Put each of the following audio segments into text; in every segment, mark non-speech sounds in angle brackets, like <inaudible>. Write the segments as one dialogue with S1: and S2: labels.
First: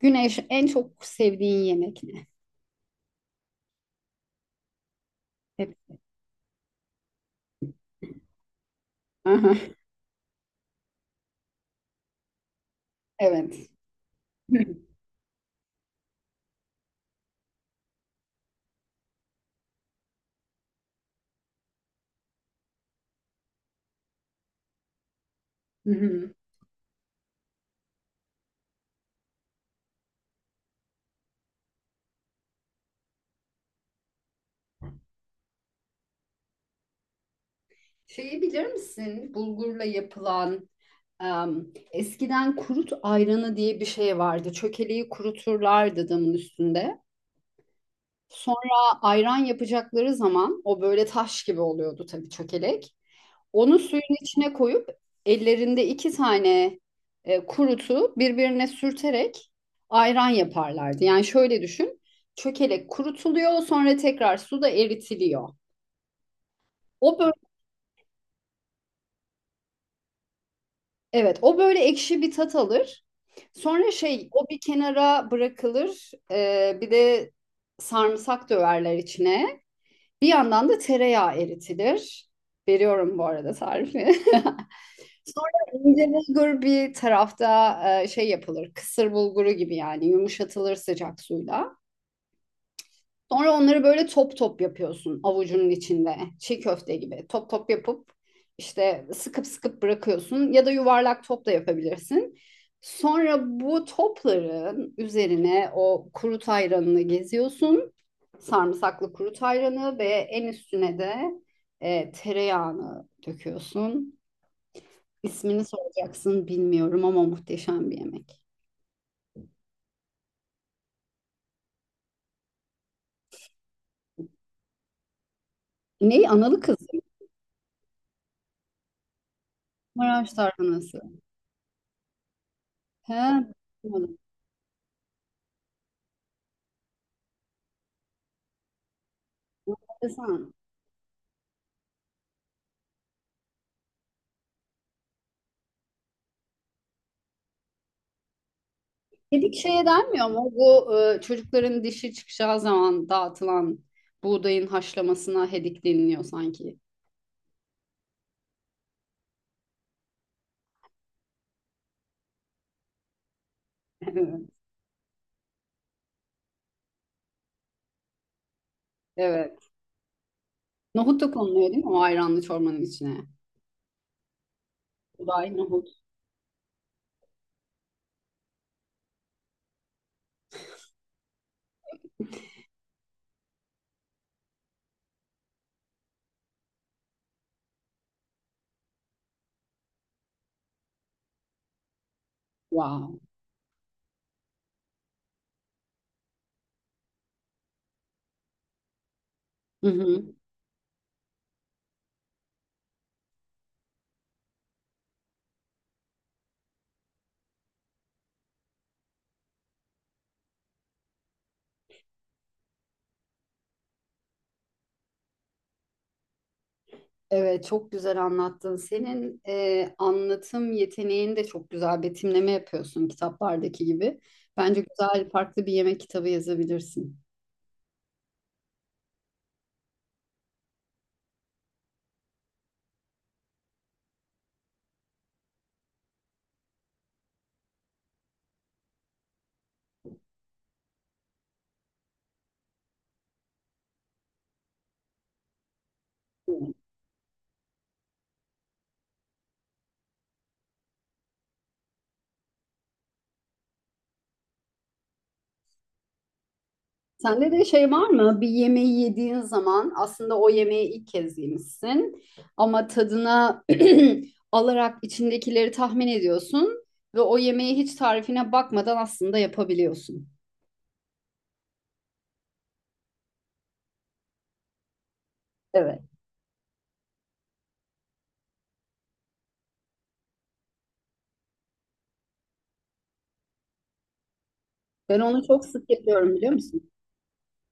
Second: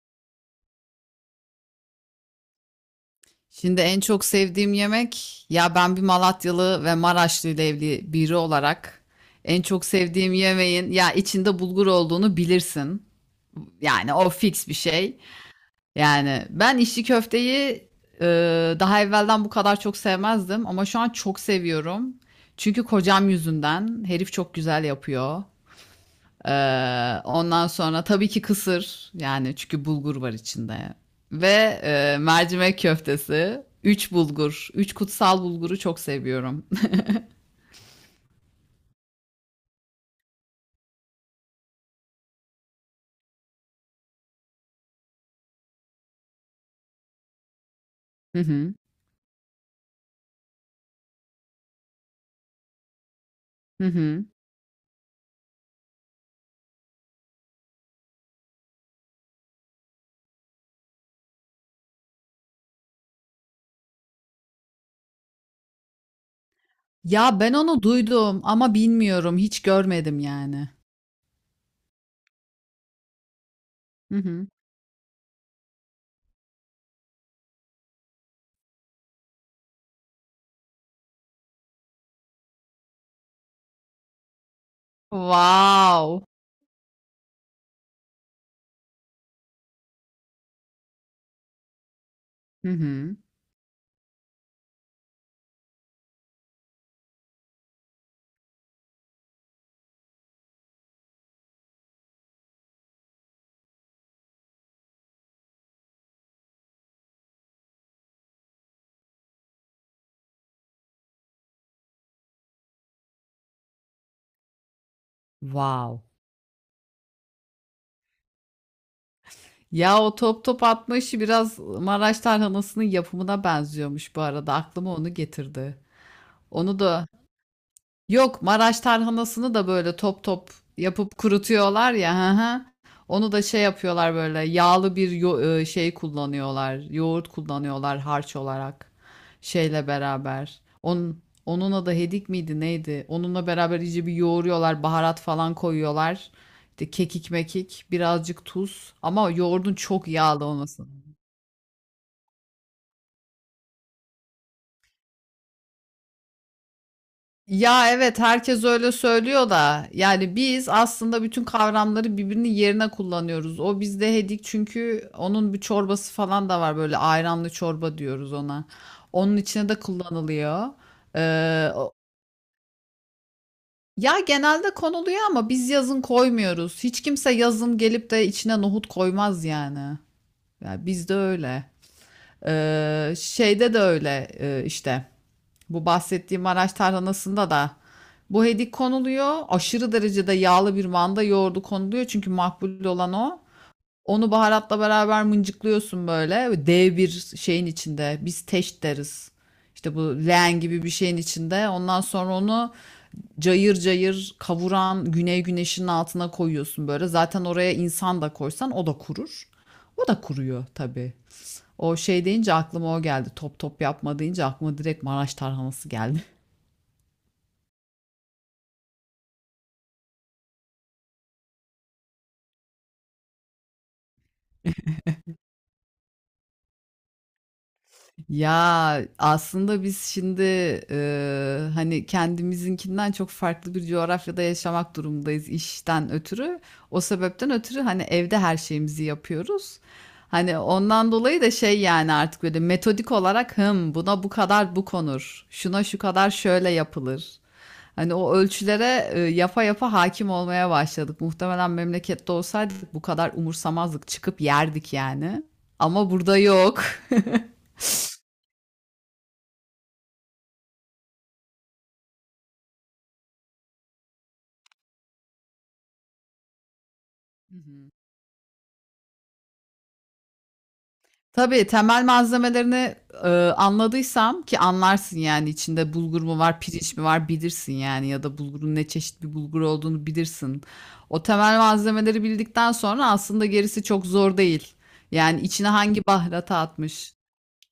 S1: Güneş, en çok sevdiğin yemek ne?
S2: Şimdi en çok sevdiğim yemek,
S1: Hep.
S2: ya, ben bir Malatyalı ve Maraşlı ile evli biri olarak en
S1: Aha,
S2: çok sevdiğim yemeğin ya içinde bulgur olduğunu bilirsin.
S1: evet.
S2: Yani o fix bir şey. Yani ben içli köfteyi e, daha evvelden bu kadar çok sevmezdim ama şu an çok seviyorum. Çünkü kocam yüzünden herif çok güzel yapıyor.
S1: Hı hı.
S2: Ondan sonra tabii ki kısır, yani çünkü bulgur var içinde, ve mercimek köftesi. Üç bulgur, üç kutsal bulguru çok seviyorum.
S1: Şeyi bilir misin? Bulgurla yapılan eskiden kurut ayranı diye bir şey vardı. Çökeleği kuruturlardı damın üstünde.
S2: <laughs> Hı hı,
S1: Sonra ayran yapacakları zaman o böyle taş gibi oluyordu tabii çökelek. Onu
S2: hı
S1: suyun
S2: hı.
S1: içine koyup ellerinde iki tane kurutu birbirine sürterek ayran yaparlardı. Yani şöyle düşün. Çökelek kurutuluyor, sonra tekrar suda eritiliyor. O böyle,
S2: Ya ben onu duydum ama bilmiyorum, hiç görmedim yani.
S1: evet, o böyle ekşi bir tat alır. Sonra
S2: Hı
S1: şey,
S2: hı.
S1: o bir kenara bırakılır. E, bir de sarımsak döverler içine. Bir yandan da tereyağı eritilir. Veriyorum bu arada tarifi. <laughs> Sonra ince
S2: Wow.
S1: bulgur bir tarafta şey yapılır. Kısır bulguru gibi yani yumuşatılır sıcak suyla.
S2: Hı hı.
S1: Sonra onları böyle top top yapıyorsun avucunun içinde. Çiğ köfte gibi top top yapıp işte sıkıp sıkıp bırakıyorsun ya da yuvarlak top da yapabilirsin. Sonra bu topların üzerine o kuru ayranını geziyorsun. Sarımsaklı kuru ayranı ve en üstüne de tereyağını döküyorsun. İsmini
S2: Wow.
S1: soracaksın bilmiyorum ama muhteşem bir yemek.
S2: Ya o top top atma işi biraz Maraş tarhanasının yapımına benziyormuş bu arada. Aklıma onu getirdi.
S1: Neyi? Analı
S2: Onu
S1: kızım.
S2: da. Yok, Maraş tarhanasını da böyle top
S1: Maraş
S2: top
S1: tarhanası.
S2: yapıp kurutuyorlar ya. Hı hı.
S1: He,
S2: Onu da şey yapıyorlar,
S1: bilmiyorum.
S2: böyle yağlı bir şey kullanıyorlar. Yoğurt kullanıyorlar harç olarak, şeyle
S1: Enteresan.
S2: beraber. Onun adı hedik miydi neydi? Onunla beraber iyice bir yoğuruyorlar, baharat falan koyuyorlar. İşte kekik mekik, birazcık tuz, ama
S1: Dedik
S2: yoğurdun
S1: şeye
S2: çok
S1: denmiyor
S2: yağlı
S1: mu?
S2: olması.
S1: Bu çocukların dişi çıkacağı zaman dağıtılan buğdayın haşlamasına hedik deniliyor sanki.
S2: Ya evet, herkes öyle söylüyor da yani biz aslında bütün kavramları birbirinin yerine kullanıyoruz. O bizde hedik,
S1: <laughs>
S2: çünkü onun bir çorbası falan da var, böyle ayranlı çorba diyoruz ona. Onun içine
S1: Evet.
S2: de kullanılıyor.
S1: Nohut da
S2: Ee,
S1: konuluyor değil mi?
S2: o-
S1: O ayranlı çorbanın içine.
S2: Ya genelde konuluyor ama
S1: Buğday,
S2: biz
S1: nohut.
S2: yazın koymuyoruz. Hiç kimse yazın gelip de içine nohut koymaz yani. Ya bizde öyle. Şeyde de öyle, işte. Bu bahsettiğim Maraş tarhanasında da bu hedik konuluyor. Aşırı derecede yağlı bir manda yoğurdu konuluyor. Çünkü makbul olan
S1: Wow.
S2: o. Onu baharatla beraber mıncıklıyorsun böyle. Dev bir şeyin içinde. Biz teş deriz.
S1: Hı
S2: İşte bu
S1: hı.
S2: leğen gibi bir şeyin içinde. Ondan sonra onu cayır cayır kavuran güney güneşinin altına koyuyorsun böyle. Zaten oraya insan da koysan o da kurur. O da kuruyor tabii. O şey deyince aklıma o geldi. Top top yapma deyince aklıma direkt Maraş tarhanası geldi.
S1: Evet, çok güzel anlattın. Senin anlatım yeteneğin de çok güzel. Betimleme yapıyorsun kitaplardaki gibi. Bence güzel, farklı bir yemek kitabı yazabilirsin.
S2: Ya aslında biz şimdi hani kendimizinkinden çok farklı bir coğrafyada yaşamak durumundayız işten ötürü. O sebepten ötürü hani evde her şeyimizi yapıyoruz. Hani ondan dolayı da şey, yani artık böyle metodik olarak, hım, buna bu kadar bu konur. Şuna şu kadar şöyle yapılır. Hani o ölçülere yapa yapa hakim olmaya başladık. Muhtemelen memlekette olsaydık bu kadar umursamazdık, çıkıp yerdik yani. Ama burada yok.
S1: Sende de şey var mı? Bir yemeği yediğin zaman aslında o yemeği ilk kez yemişsin ama tadına <clears throat> alarak içindekileri tahmin ediyorsun ve o
S2: <laughs>
S1: yemeği hiç tarifine bakmadan aslında yapabiliyorsun.
S2: Tabii temel malzemelerini, anladıysam ki anlarsın, yani içinde
S1: Evet.
S2: bulgur mu var, pirinç mi var bilirsin, yani ya da bulgurun ne çeşit bir bulgur olduğunu bilirsin. O temel malzemeleri bildikten sonra aslında gerisi çok zor değil.
S1: Ben
S2: Yani
S1: onu çok
S2: içine
S1: sık
S2: hangi
S1: yapıyorum biliyor
S2: baharatı
S1: musun?
S2: atmış?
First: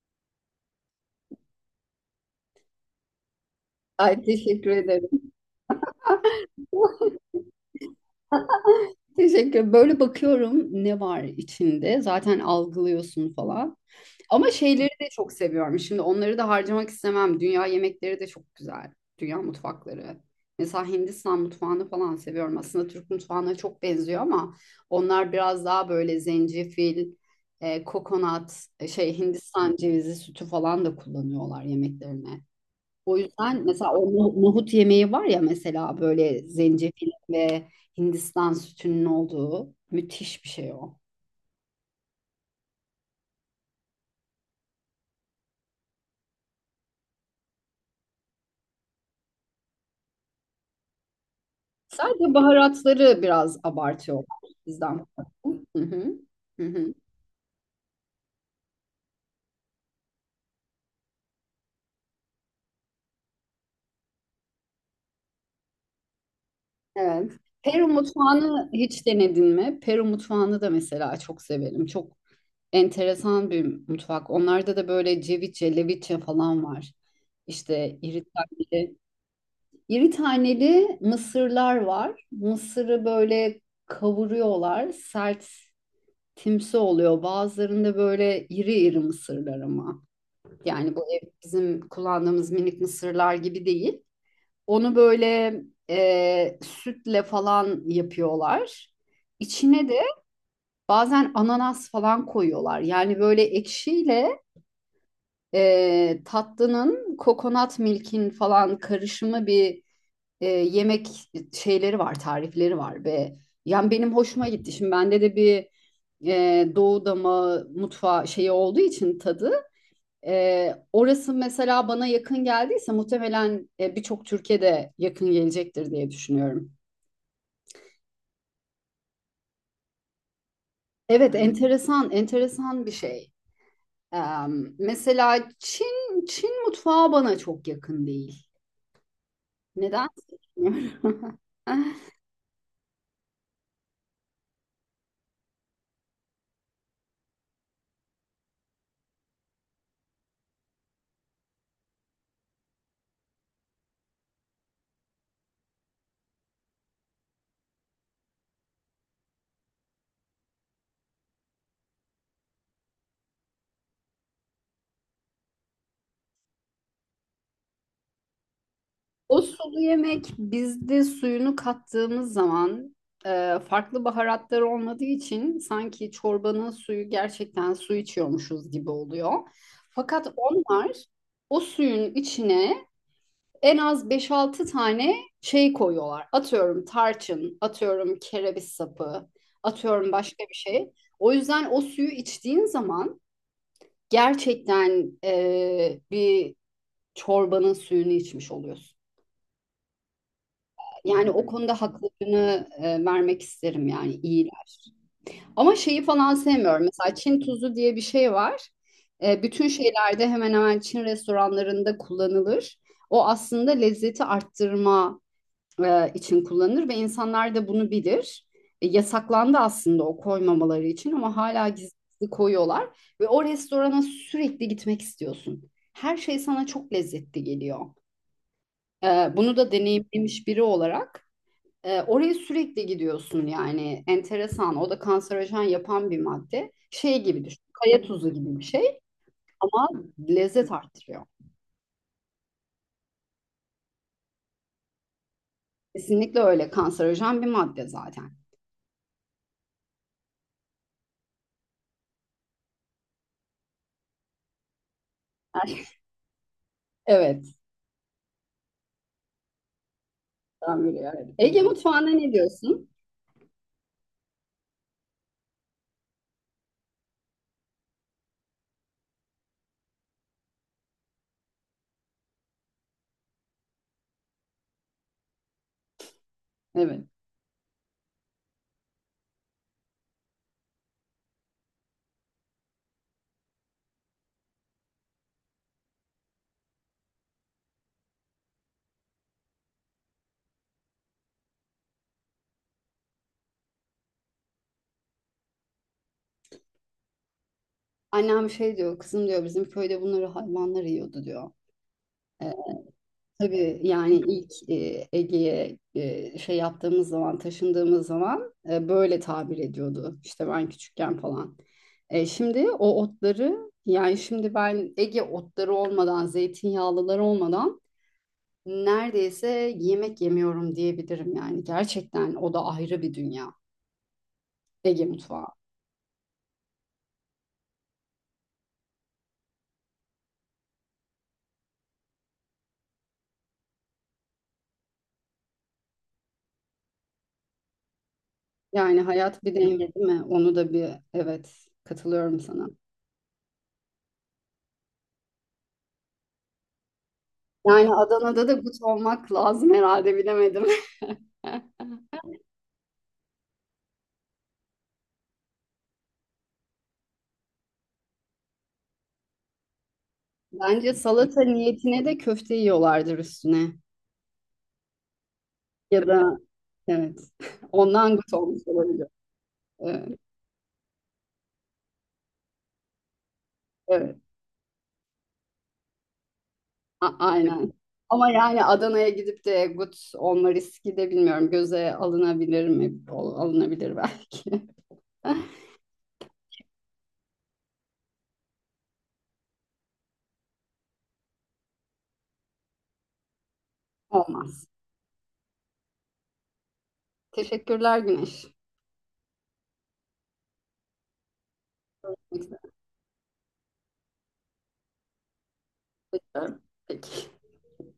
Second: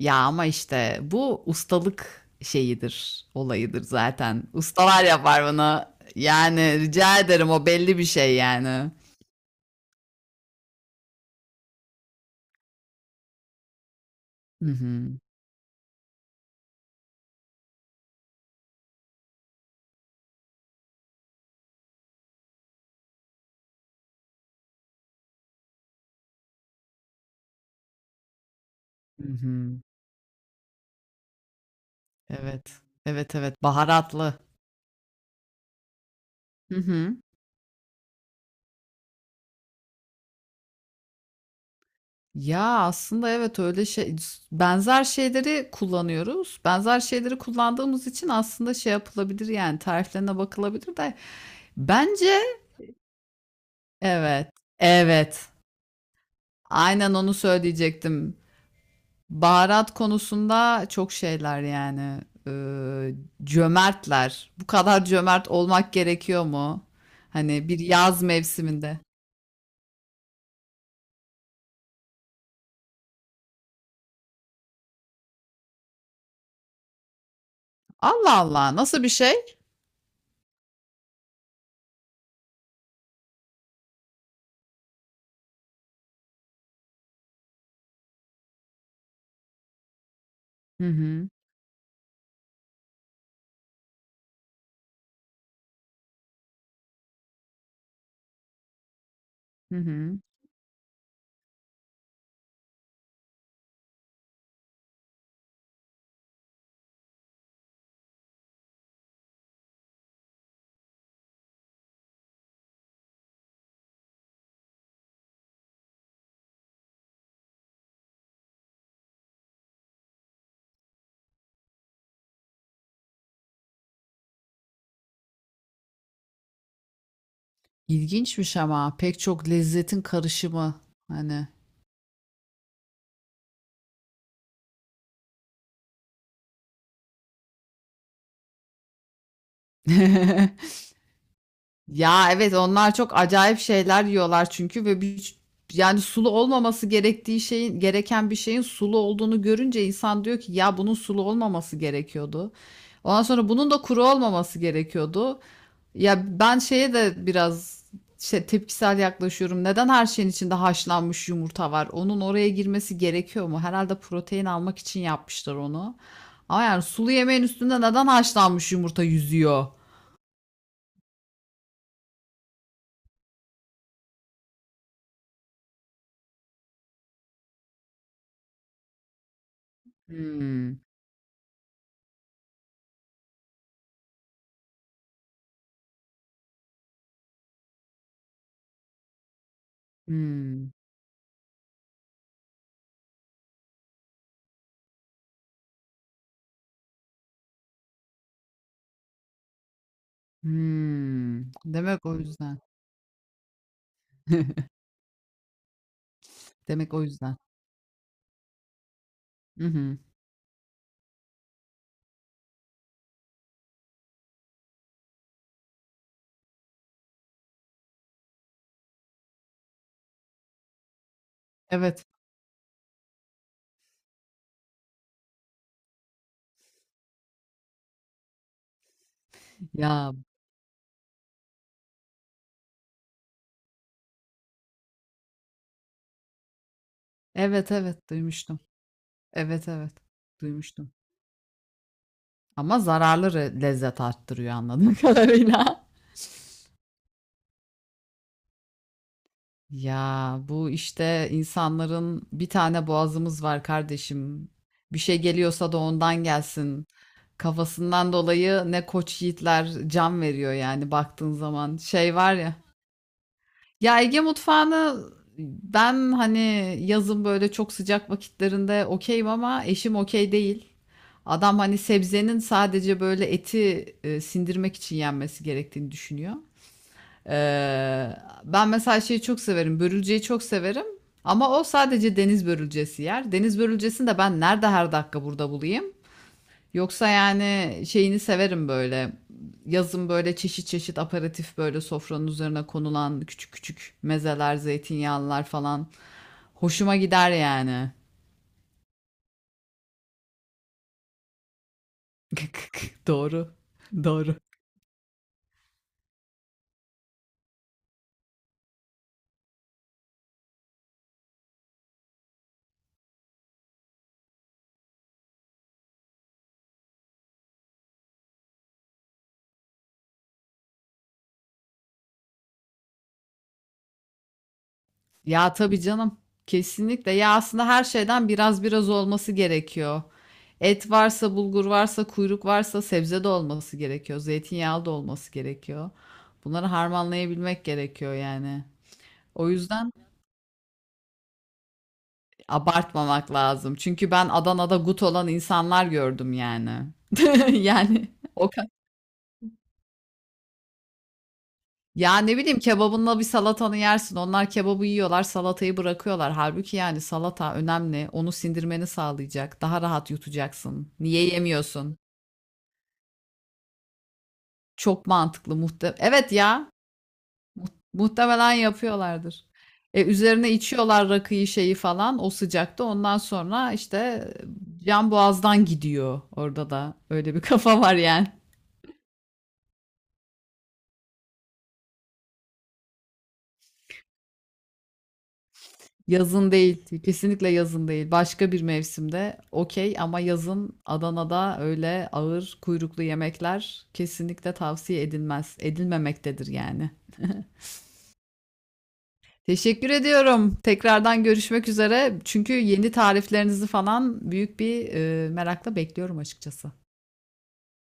S2: Ya ama işte bu ustalık şeyidir, olayıdır
S1: Ay,
S2: zaten.
S1: teşekkür
S2: Ustalar
S1: ederim.
S2: yapar bunu. Yani
S1: <laughs>
S2: rica ederim, o belli bir şey yani.
S1: Teşekkür. Böyle bakıyorum ne var içinde. Zaten algılıyorsun falan. Ama
S2: Hı
S1: şeyleri
S2: hı.
S1: de çok seviyorum. Şimdi onları da harcamak istemem. Dünya yemekleri de çok güzel. Dünya mutfakları. Mesela Hindistan mutfağını falan seviyorum. Aslında Türk mutfağına çok benziyor ama onlar biraz daha böyle zencefil, kokonat, şey
S2: Hı
S1: Hindistan
S2: hı.
S1: cevizi sütü falan da kullanıyorlar yemeklerine.
S2: Evet.
S1: O
S2: Evet, evet.
S1: yüzden mesela o
S2: Baharatlı.
S1: nohut yemeği var ya mesela böyle
S2: Hı
S1: zencefil
S2: hı.
S1: ve Hindistan sütünün olduğu müthiş bir şey o.
S2: Ya aslında evet, öyle şey, benzer şeyleri kullanıyoruz. Benzer şeyleri kullandığımız için aslında şey yapılabilir, yani tariflerine bakılabilir de
S1: Sadece
S2: bence
S1: baharatları biraz abartıyorlar
S2: evet.
S1: bizden.
S2: Evet.
S1: Farklı. Hı hı. Hı hı.
S2: Aynen onu söyleyecektim. Baharat konusunda çok şeyler yani. Ee, Cömertler. Bu kadar cömert olmak gerekiyor mu?
S1: Evet.
S2: Hani bir
S1: Peru
S2: yaz
S1: mutfağını
S2: mevsiminde.
S1: hiç denedin mi? Peru mutfağını da mesela çok severim. Çok enteresan bir mutfak. Onlarda da böyle ceviche, leviche falan var. İşte
S2: Allah
S1: iritaki.
S2: Allah, nasıl bir şey?
S1: İri taneli mısırlar var. Mısırı böyle kavuruyorlar. Sert timsi oluyor. Bazılarında böyle iri iri mısırlar ama.
S2: Hı
S1: Yani bu
S2: hı.
S1: bizim kullandığımız minik mısırlar gibi değil. Onu böyle sütle falan yapıyorlar.
S2: Hı
S1: İçine de
S2: hı.
S1: bazen ananas falan koyuyorlar. Yani böyle ekşiyle tatlının kokonat milkin falan karışımı bir yemek şeyleri var, tarifleri var ve yani benim hoşuma gitti. Şimdi bende de bir Doğu dama mutfağı şeyi olduğu için tadı orası mesela bana yakın geldiyse muhtemelen birçok Türkiye'de yakın gelecektir diye düşünüyorum.
S2: İlginçmiş, ama pek çok lezzetin karışımı
S1: Evet,
S2: hani.
S1: enteresan, enteresan bir şey. E, Mesela Çin mutfağı bana çok yakın değil. Neden?
S2: <laughs>
S1: <laughs>
S2: Ya evet, onlar çok acayip şeyler yiyorlar çünkü, ve bir, yani sulu olmaması gerektiği şeyin, gereken bir şeyin sulu olduğunu görünce insan diyor ki ya bunun sulu olmaması gerekiyordu. Ondan sonra bunun da kuru olmaması gerekiyordu. Ya ben şeye de biraz şey, tepkisel yaklaşıyorum. Neden her şeyin içinde haşlanmış yumurta var? Onun oraya girmesi gerekiyor mu? Herhalde protein almak için yapmışlar onu. Ama yani sulu yemeğin üstünde neden haşlanmış yumurta
S1: O
S2: yüzüyor?
S1: sulu yemek bizde suyunu kattığımız zaman farklı baharatlar olmadığı için sanki çorbanın suyu gerçekten su içiyormuşuz gibi oluyor. Fakat
S2: Hmm,
S1: onlar o suyun içine en az beş-altı tane şey koyuyorlar. Atıyorum tarçın, atıyorum kereviz sapı, atıyorum başka bir
S2: hmm,
S1: şey. O yüzden o suyu içtiğin zaman gerçekten bir çorbanın suyunu içmiş oluyorsun. Yani o
S2: hmm.
S1: konuda
S2: Demek o yüzden.
S1: haklarını vermek isterim yani
S2: <laughs>
S1: iyiler. Ama şeyi falan sevmiyorum.
S2: Demek o
S1: Mesela
S2: yüzden.
S1: Çin tuzu diye bir şey var.
S2: Hı
S1: Bütün
S2: hı.
S1: şeylerde hemen hemen Çin restoranlarında kullanılır. O aslında lezzeti arttırma için kullanılır ve insanlar da bunu bilir. Yasaklandı aslında o koymamaları için ama hala gizli
S2: Evet.
S1: gizli koyuyorlar. Ve o restorana sürekli gitmek istiyorsun. Her şey sana çok lezzetli geliyor. E, Bunu da
S2: Ya
S1: deneyimlemiş biri olarak. Oraya sürekli gidiyorsun yani enteresan. O da kanserojen yapan bir madde. Şey gibi düşün.
S2: evet
S1: Kaya
S2: evet,
S1: tuzu gibi
S2: duymuştum.
S1: bir şey
S2: Evet
S1: ama
S2: evet,
S1: lezzet
S2: duymuştum.
S1: arttırıyor.
S2: Ama zararlı lezzet arttırıyor anladığım <laughs> kadarıyla.
S1: Kesinlikle öyle kanserojen bir madde zaten.
S2: Ya bu işte, insanların bir tane boğazımız var kardeşim. Bir şey geliyorsa da
S1: <laughs>
S2: ondan gelsin.
S1: Evet.
S2: Kafasından dolayı ne koç yiğitler can veriyor
S1: Ben
S2: yani
S1: biliyorum.
S2: baktığın
S1: Evet. Ege
S2: zaman.
S1: mutfağında
S2: Şey
S1: ne
S2: var ya.
S1: diyorsun?
S2: Ya Ege mutfağını ben hani yazın böyle çok sıcak vakitlerinde okeyim, ama eşim okey değil. Adam hani sebzenin sadece böyle eti sindirmek için yenmesi gerektiğini düşünüyor.
S1: Evet.
S2: Ee, Ben mesela şeyi çok severim. Börülceyi çok severim. Ama o sadece deniz börülcesi yer. Deniz börülcesini de ben nerede her dakika burada bulayım? Yoksa yani şeyini severim böyle. Yazın böyle çeşit çeşit aperatif, böyle sofranın üzerine konulan küçük küçük mezeler, zeytinyağlılar falan. Hoşuma gider yani.
S1: Annem şey diyor, kızım diyor bizim köyde bunları hayvanlar yiyordu diyor.
S2: <laughs> Doğru.
S1: Tabii yani
S2: Doğru.
S1: ilk Ege'ye şey yaptığımız zaman, taşındığımız zaman böyle tabir ediyordu. İşte ben küçükken falan. Şimdi o otları yani şimdi ben Ege otları olmadan, zeytinyağlıları olmadan neredeyse yemek yemiyorum diyebilirim yani. Gerçekten o da ayrı bir dünya Ege mutfağı.
S2: Ya tabii canım. Kesinlikle. Ya aslında her şeyden biraz biraz olması gerekiyor. Et varsa, bulgur varsa, kuyruk varsa sebze de olması gerekiyor. Zeytinyağlı da olması gerekiyor. Bunları harmanlayabilmek gerekiyor yani.
S1: Yani hayat
S2: O
S1: bir
S2: yüzden
S1: denge değil mi? Onu da bir evet, katılıyorum sana.
S2: abartmamak lazım. Çünkü ben Adana'da gut olan insanlar gördüm yani. <laughs>
S1: Yani
S2: Yani
S1: Adana'da
S2: o.
S1: da gut olmak lazım herhalde, bilemedim. <laughs>
S2: Ya ne bileyim, kebabınla bir salatanı yersin. Onlar kebabı yiyorlar, salatayı bırakıyorlar. Halbuki yani salata önemli. Onu sindirmeni sağlayacak. Daha rahat yutacaksın.
S1: Bence
S2: Niye
S1: salata
S2: yemiyorsun?
S1: niyetine de köfte yiyorlardır üstüne.
S2: Çok mantıklı muhte.
S1: Ya
S2: Evet
S1: da
S2: ya.
S1: evet. <laughs> Ondan gut
S2: Muhtemelen
S1: olmuş olabilir.
S2: yapıyorlardır. E,
S1: Evet.
S2: üzerine içiyorlar rakıyı şeyi falan o sıcakta. Ondan sonra işte
S1: Evet.
S2: can boğazdan gidiyor. Orada da öyle bir <laughs>
S1: Aynen.
S2: kafa var yani.
S1: Ama yani Adana'ya gidip de gut olma riski de bilmiyorum. Göze alınabilir mi? Alınabilir belki. <laughs>
S2: Yazın değil. Kesinlikle yazın değil. Başka bir mevsimde okey ama yazın Adana'da öyle ağır kuyruklu yemekler kesinlikle
S1: Olmaz.
S2: tavsiye edilmez. Edilmemektedir yani.
S1: Teşekkürler Güneş.
S2: Teşekkür ediyorum. Tekrardan görüşmek üzere. Çünkü yeni tariflerinizi falan büyük bir merakla bekliyorum açıkçası.
S1: Peki.